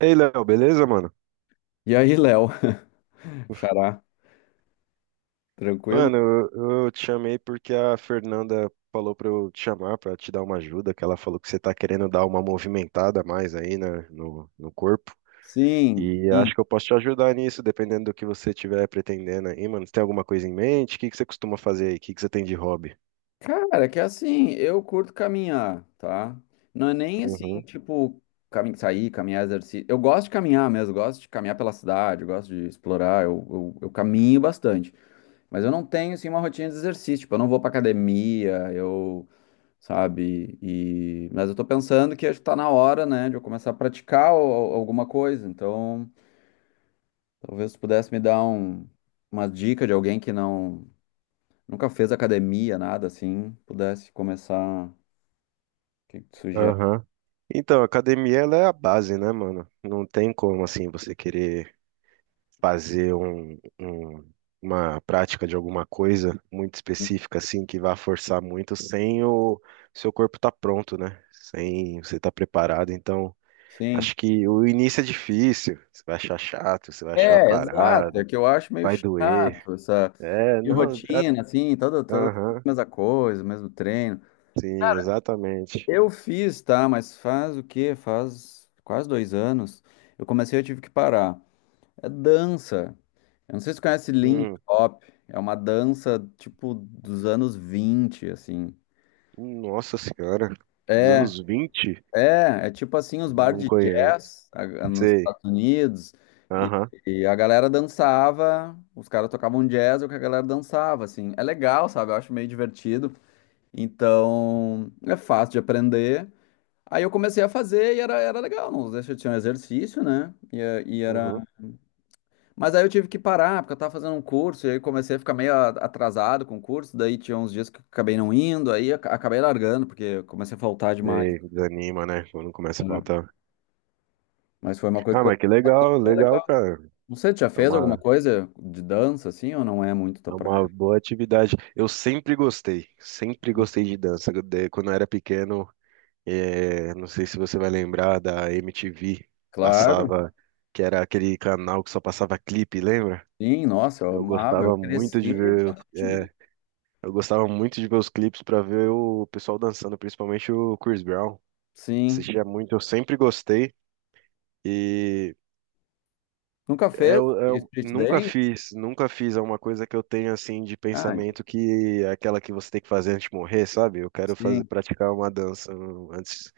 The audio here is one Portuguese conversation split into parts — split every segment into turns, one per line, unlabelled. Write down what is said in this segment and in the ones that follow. Ei, Léo, beleza, mano?
E aí, Léo? Xará, tranquilo?
Mano, eu te chamei porque a Fernanda falou pra eu te chamar, pra te dar uma ajuda, que ela falou que você tá querendo dar uma movimentada a mais aí, né, no corpo.
Sim,
E
sim.
acho que eu posso te ajudar nisso, dependendo do que você estiver pretendendo aí, mano. Você tem alguma coisa em mente? O que que você costuma fazer aí? O que que você tem de hobby?
Cara, que assim, eu curto caminhar, tá? Não é nem assim,
Uhum.
tipo, sair, caminhar, exercício. Eu gosto de caminhar mesmo, gosto de caminhar pela cidade, gosto de explorar, eu caminho bastante. Mas eu não tenho, assim, uma rotina de exercício, tipo, eu não vou pra academia, eu, sabe? E... Mas eu tô pensando que acho que tá na hora, né, de eu começar a praticar alguma coisa, então... Talvez tu pudesse me dar uma dica de alguém que nunca fez academia, nada assim, pudesse começar. O que que tu sugere?
Aham. Então, a academia, ela é a base, né, mano? Não tem como, assim, você querer fazer um, um- uma prática de alguma coisa muito específica, assim, que vá forçar muito sem o seu corpo estar pronto, né? Sem você estar preparado. Então,
Sim.
acho que o início é difícil. Você vai achar chato, você vai achar
É, exato. É
parada,
que eu acho meio
vai doer.
chato essa
É, não. a-
rotina, assim, toda a
Aham,
mesma coisa, mesmo treino.
sim, exatamente.
Eu fiz, tá? Mas faz o quê? Faz quase dois anos. Eu comecei, eu tive que parar. É dança. Eu não sei se tu conhece Lindy
Hum,
Hop. É uma dança, tipo, dos anos 20 assim.
nossa senhora, dos
É,
anos 20.
é tipo assim os bar
Não
de
conheço.
jazz nos
Sei.
Estados Unidos e,
Aham,
e a galera dançava, os caras tocavam jazz, é o que a galera dançava, assim. É legal, sabe? Eu acho meio divertido. Então, é fácil de aprender. Aí eu comecei a fazer e era legal, não deixa, tinha um exercício, né? E era...
uhum,
Mas aí eu tive que parar, porque eu tava fazendo um curso e aí comecei a ficar meio atrasado com o curso, daí tinha uns dias que eu acabei não indo, aí acabei largando, porque eu comecei a faltar demais.
sei. Desanima, né? Quando começa a
Né?
faltar.
Mas foi uma coisa
Ah,
que eu
mas que legal, legal, cara.
você já
É
fez alguma
uma,
coisa de dança assim ou não é muito tua
é uma
praia?
boa atividade. Eu sempre gostei de dança. Quando eu era pequeno, não sei se você vai lembrar da MTV,
Claro,
passava, que era aquele canal que só passava clipe, lembra?
sim, nossa, eu
Eu
amava, eu
gostava muito
cresci
de
vendo
ver, os-
MTV.
eh, eu gostava muito de ver os clipes para ver o pessoal dançando, principalmente o Chris Brown.
Sim.
Assistia muito, eu sempre gostei. E
Nunca fez
eu
street
nunca
dance?
fiz, nunca fiz é uma coisa que eu tenho assim de
Ah,
pensamento que é aquela que você tem que fazer antes de morrer, sabe? Eu quero fazer
sim.
praticar uma dança um, antes,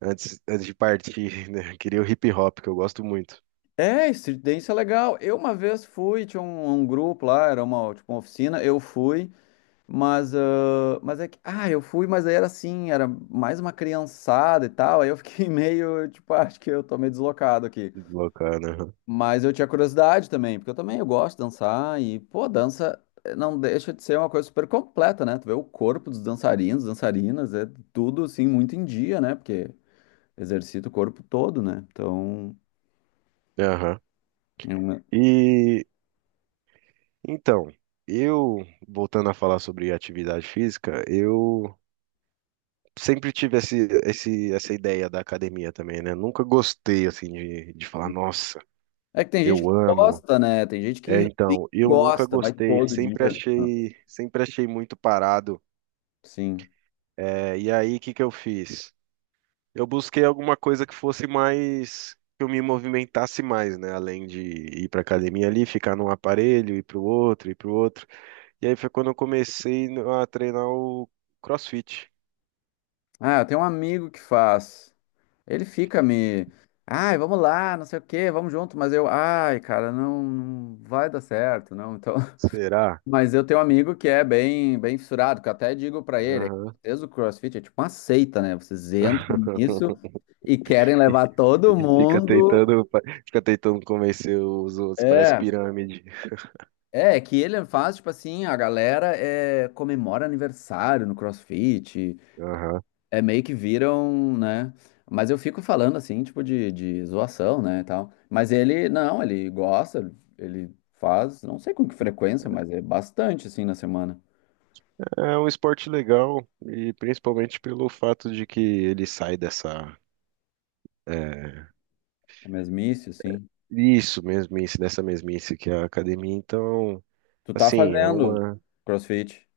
antes, antes de partir, né? Queria o hip hop, que eu gosto muito.
É, street dance é legal. Eu uma vez fui, tinha um grupo lá, era uma, tipo, uma oficina, eu fui, mas, ah, mas é que, ah, eu fui, mas aí era assim, era mais uma criançada e tal, aí eu fiquei meio, tipo, ah, acho que eu tô meio deslocado aqui.
Bacana.
Mas eu tinha curiosidade também, porque eu também eu gosto de dançar e, pô, dança não deixa de ser uma coisa super completa, né? Tu vê o corpo dos dançarinos, dançarinas, é tudo assim muito em dia, né? Porque exercita o corpo todo, né? Então,
Aham. Aham.
é uma-
E então, eu voltando a falar sobre atividade física, eu sempre tive essa ideia da academia também, né? Nunca gostei assim de falar, nossa,
é que tem gente que
eu amo.
gosta, né? Tem gente que
É,
realmente
então, eu nunca
gosta, vai
gostei,
todo dia. Ah,
sempre achei muito parado.
sim.
É, e aí, o que que eu fiz? Eu busquei alguma coisa que fosse mais, que eu me movimentasse mais, né? Além de ir para academia ali, ficar num aparelho, ir para o outro, ir para o outro. E aí foi quando eu comecei no- a treinar o CrossFit.
Ah, eu tenho um amigo que faz. Ele fica me, ai, vamos lá, não sei o quê, vamos junto, mas eu, ai, cara, não, não vai dar certo, não. Então,
Será?
mas eu tenho um amigo que é bem, bem fissurado, que eu até digo pra ele, é que
Aham.
vocês o CrossFit é tipo uma seita, né? Vocês entram nisso e querem levar todo
Fica
mundo.
tentando, fica tentando convencer os outros, parece
É,
pirâmide.
é, que ele faz, tipo assim, a galera comemora aniversário no CrossFit,
Aham.
é meio que viram, né? Mas eu fico falando assim, tipo, de zoação, né, e tal. Mas ele, não, ele gosta, ele faz, não sei com que frequência, mas é bastante, assim, na semana.
É um esporte legal e principalmente pelo fato de que ele sai dessa é,
É mesmice, assim.
isso mesmice, dessa mesmice que é a academia. Então,
Tu tá
assim, é
fazendo
uma
CrossFit?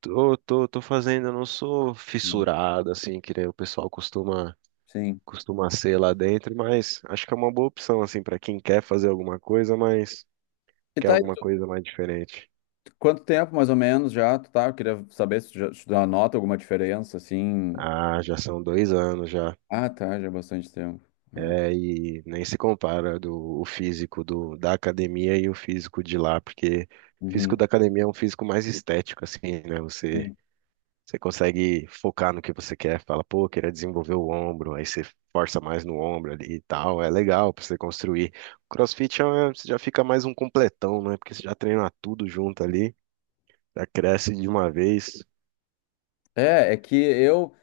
tô fazendo, eu não sou
Não.
fissurado assim, que nem o pessoal
Sim.
costuma ser lá dentro, mas acho que é uma boa opção assim para quem quer fazer alguma coisa, mas
E
quer
tá aí,
alguma coisa mais diferente.
quanto tempo mais ou menos já tu tá? Eu queria saber se tu já nota alguma diferença, assim.
Ah, já são 2 anos já.
Ah, tá, já é bastante tempo.
É, e nem se compara do, o físico do, da academia e o físico de lá, porque o físico
Uhum.
da academia é um físico mais estético, assim, né? Você,
Sim.
você consegue focar no que você quer, fala, pô, queria desenvolver o ombro, aí você força mais no ombro ali e tal, é legal pra você construir. O CrossFit é, uma- você já fica mais um completão, né? Porque você já treina tudo junto ali, já cresce de uma vez.
É, que eu,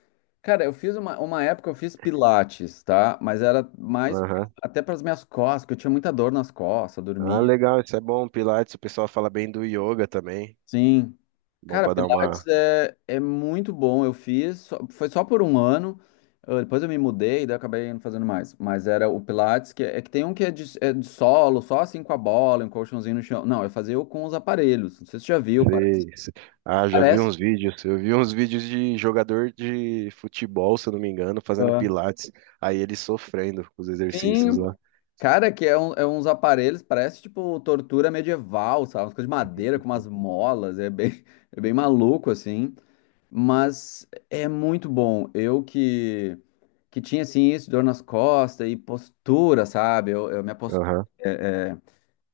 cara, eu fiz uma, época eu fiz pilates, tá? Mas era mais
Aham.
até para as minhas costas, porque eu tinha muita dor nas costas,
Ah,
dormia.
legal, isso é bom. Pilates, o pessoal fala bem do yoga também,
Sim.
bom
Cara,
pra dar
Pilates
uma.
é muito bom. Eu fiz, foi só por um ano. Depois eu me mudei, daí eu acabei não fazendo mais. Mas era o Pilates, que é que tem um que é é de solo, só assim com a bola, um colchãozinho no chão. Não, eu fazia o com os aparelhos. Não sei se você já viu, parece.
Sei, sei. Ah, já vi
Parece.
uns vídeos. Eu vi uns vídeos de jogador de futebol, se eu não me engano, fazendo
Ah.
pilates. Aí ele sofrendo com os exercícios
Sim,
lá.
cara, que é, é uns aparelhos, parece tipo tortura medieval, sabe? Umas coisas de madeira com umas molas, é bem, é bem maluco, assim. Mas é muito bom. Eu que, tinha assim isso, dor nas costas e postura, sabe? Eu, minha postura
Aham,
é, é,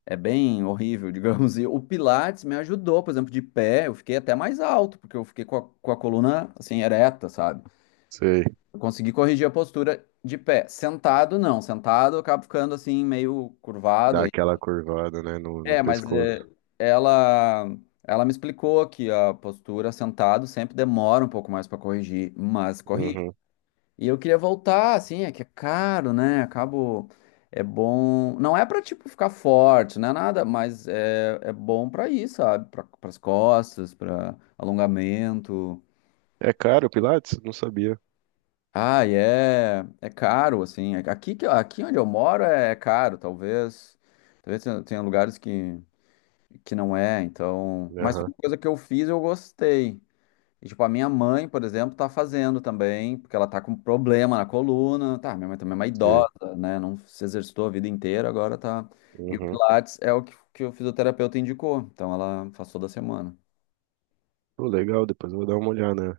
é bem horrível, digamos. E o Pilates me ajudou, por exemplo, de pé, eu fiquei até mais alto, porque eu fiquei com a coluna assim ereta, sabe?
sei.
Eu consegui corrigir a postura de pé. Sentado, não. Sentado, eu acabo ficando assim meio curvado
Dá
aí.
aquela curvada, né, no, no
É, mas é,
pescoço.
ela ela me explicou que a postura sentado sempre demora um pouco mais para corrigir, mas corrige.
Uhum.
E eu queria voltar, assim, é que é caro, né? Acabo. É bom. Não é pra, tipo, ficar forte, não é nada, mas é bom pra ir, sabe? Pras costas, pra alongamento.
É caro o pilates? Não sabia.
Ah, e é caro, assim. Aqui, aqui onde eu moro é caro, talvez. Talvez tenha lugares que não é, então. Mas foi
Aham,
uma coisa que eu fiz, eu gostei. E, tipo, a minha mãe, por exemplo, tá fazendo também, porque ela tá com problema na coluna. Tá, minha mãe também é uma
sei.
idosa, né? Não se exercitou a vida inteira, agora tá. E o
Uhum.
Pilates é o que, que o fisioterapeuta indicou. Então ela faz toda semana.
Pô, legal, depois eu vou dar uma olhada.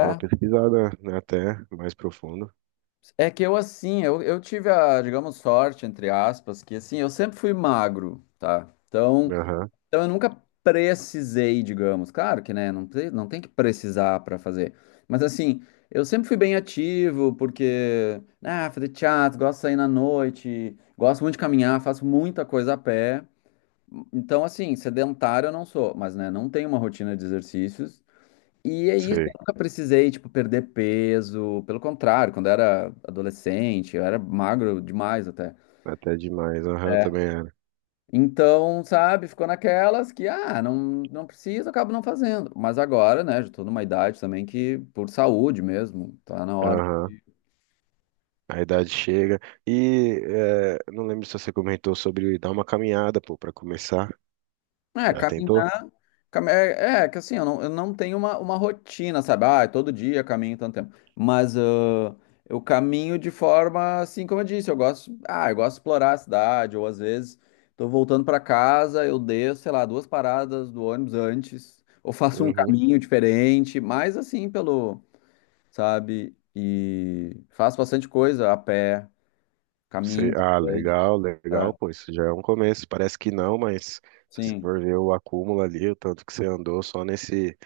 Dá uma pesquisada, né, até mais profundo.
é, que eu assim, eu tive a, digamos, sorte, entre aspas, que assim, eu sempre fui magro, tá? Então,
Aham,
Eu nunca precisei, digamos. Claro que, né, não tem que precisar para fazer. Mas assim, eu sempre fui bem ativo, porque, ah, fazer teatro, gosto de sair na noite, gosto muito de caminhar, faço muita coisa a pé. Então, assim, sedentário eu não sou, mas, né, não tenho uma rotina de exercícios. E é isso, eu
sei.
nunca precisei, tipo, perder peso. Pelo contrário, quando eu era adolescente, eu era magro demais até.
Até demais. Aham, eu também era.
Então, sabe, ficou naquelas que, ah, não, não preciso, acabo não fazendo. Mas agora, né, já tô numa idade também que, por saúde mesmo, tá na hora.
Aham. A idade chega. E é, não lembro se você comentou sobre dar uma caminhada, pô, para começar.
É,
Já tentou?
caminhar, é, que assim, eu não tenho uma rotina, sabe? Ah, é todo dia caminho tanto tempo. Mas ah, eu caminho de forma, assim, como eu disse, eu gosto de explorar a cidade, ou às vezes tô voltando pra casa, eu desço, sei lá, duas paradas do ônibus antes, ou faço um
Uhum.
caminho diferente, mas assim, pelo sabe? E faço bastante coisa a pé,
Você-
caminho
ah,
bastante.
legal,
É,
legal, pô, isso já é um começo. Parece que não, mas se você
sim.
for ver o acúmulo ali, o tanto que você andou só nesse.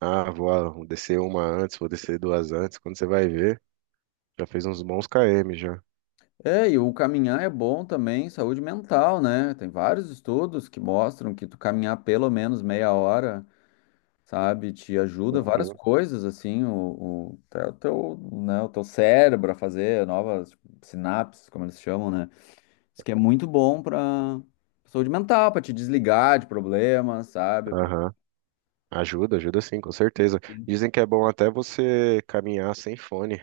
Ah, vou descer uma antes, vou descer duas antes. Quando você vai ver, já fez uns bons km já.
É, e o caminhar é bom também, saúde mental, né? Tem vários estudos que mostram que tu caminhar pelo menos meia hora, sabe, te ajuda várias
Uhum.
coisas, assim, até o teu, né, o teu cérebro a fazer novas sinapses, como eles chamam, né? Isso que é muito bom pra saúde mental, pra te desligar de problemas, sabe?
Aham. Ajuda, ajuda sim, com certeza. Dizem que é bom até você caminhar sem fone.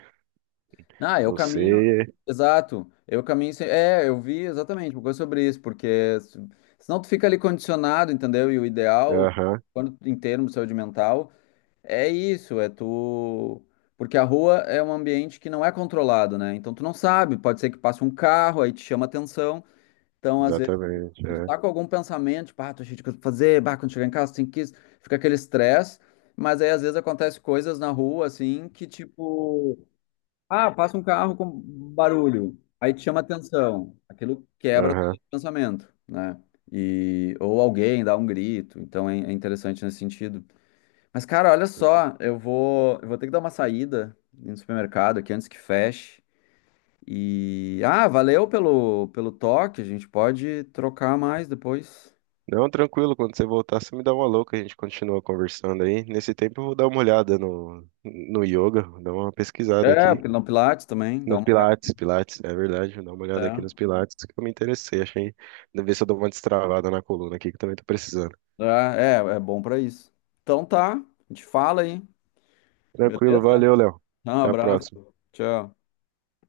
Ah, eu caminho.
Você.
Exato. Eu caminho sem. É, eu vi exatamente uma coisa sobre isso, porque senão tu fica ali condicionado, entendeu? E o ideal,
Aham,
quando em termos de saúde mental, é isso, é tu. Porque a rua é um ambiente que não é controlado, né? Então tu não sabe, pode ser que passe um carro, aí te chama atenção. Então, às vezes,
exatamente.
tu
É.
tá com algum pensamento, tipo, ah, tô cheio de coisa pra fazer, bah, quando chegar em casa tem que isso, fica aquele estresse, mas aí às vezes acontece coisas na rua, assim, que tipo. Ah, passa um carro com barulho, aí te chama atenção, aquilo quebra o
Aham.
pensamento, né? E, ou alguém dá um grito, então é interessante nesse sentido. Mas, cara, olha só, eu vou ter que dar uma saída no supermercado aqui antes que feche. E, ah, valeu pelo toque, a gente pode trocar mais depois.
Não, tranquilo, quando você voltar, você me dá uma louca, a gente continua conversando aí. Nesse tempo eu vou dar uma olhada no yoga, vou dar uma pesquisada
É,
aqui.
no Pilates também, dá uma.
Pilates, é verdade, vou dar uma olhada aqui
É,
nos Pilates, que eu me interessei, achei. Deve ver se eu dou uma destravada na coluna aqui, que eu também tô precisando.
é bom pra isso. Então tá, a gente fala aí,
Tranquilo,
beleza?
valeu, Léo.
Um
Até a
abraço,
próxima.
tchau.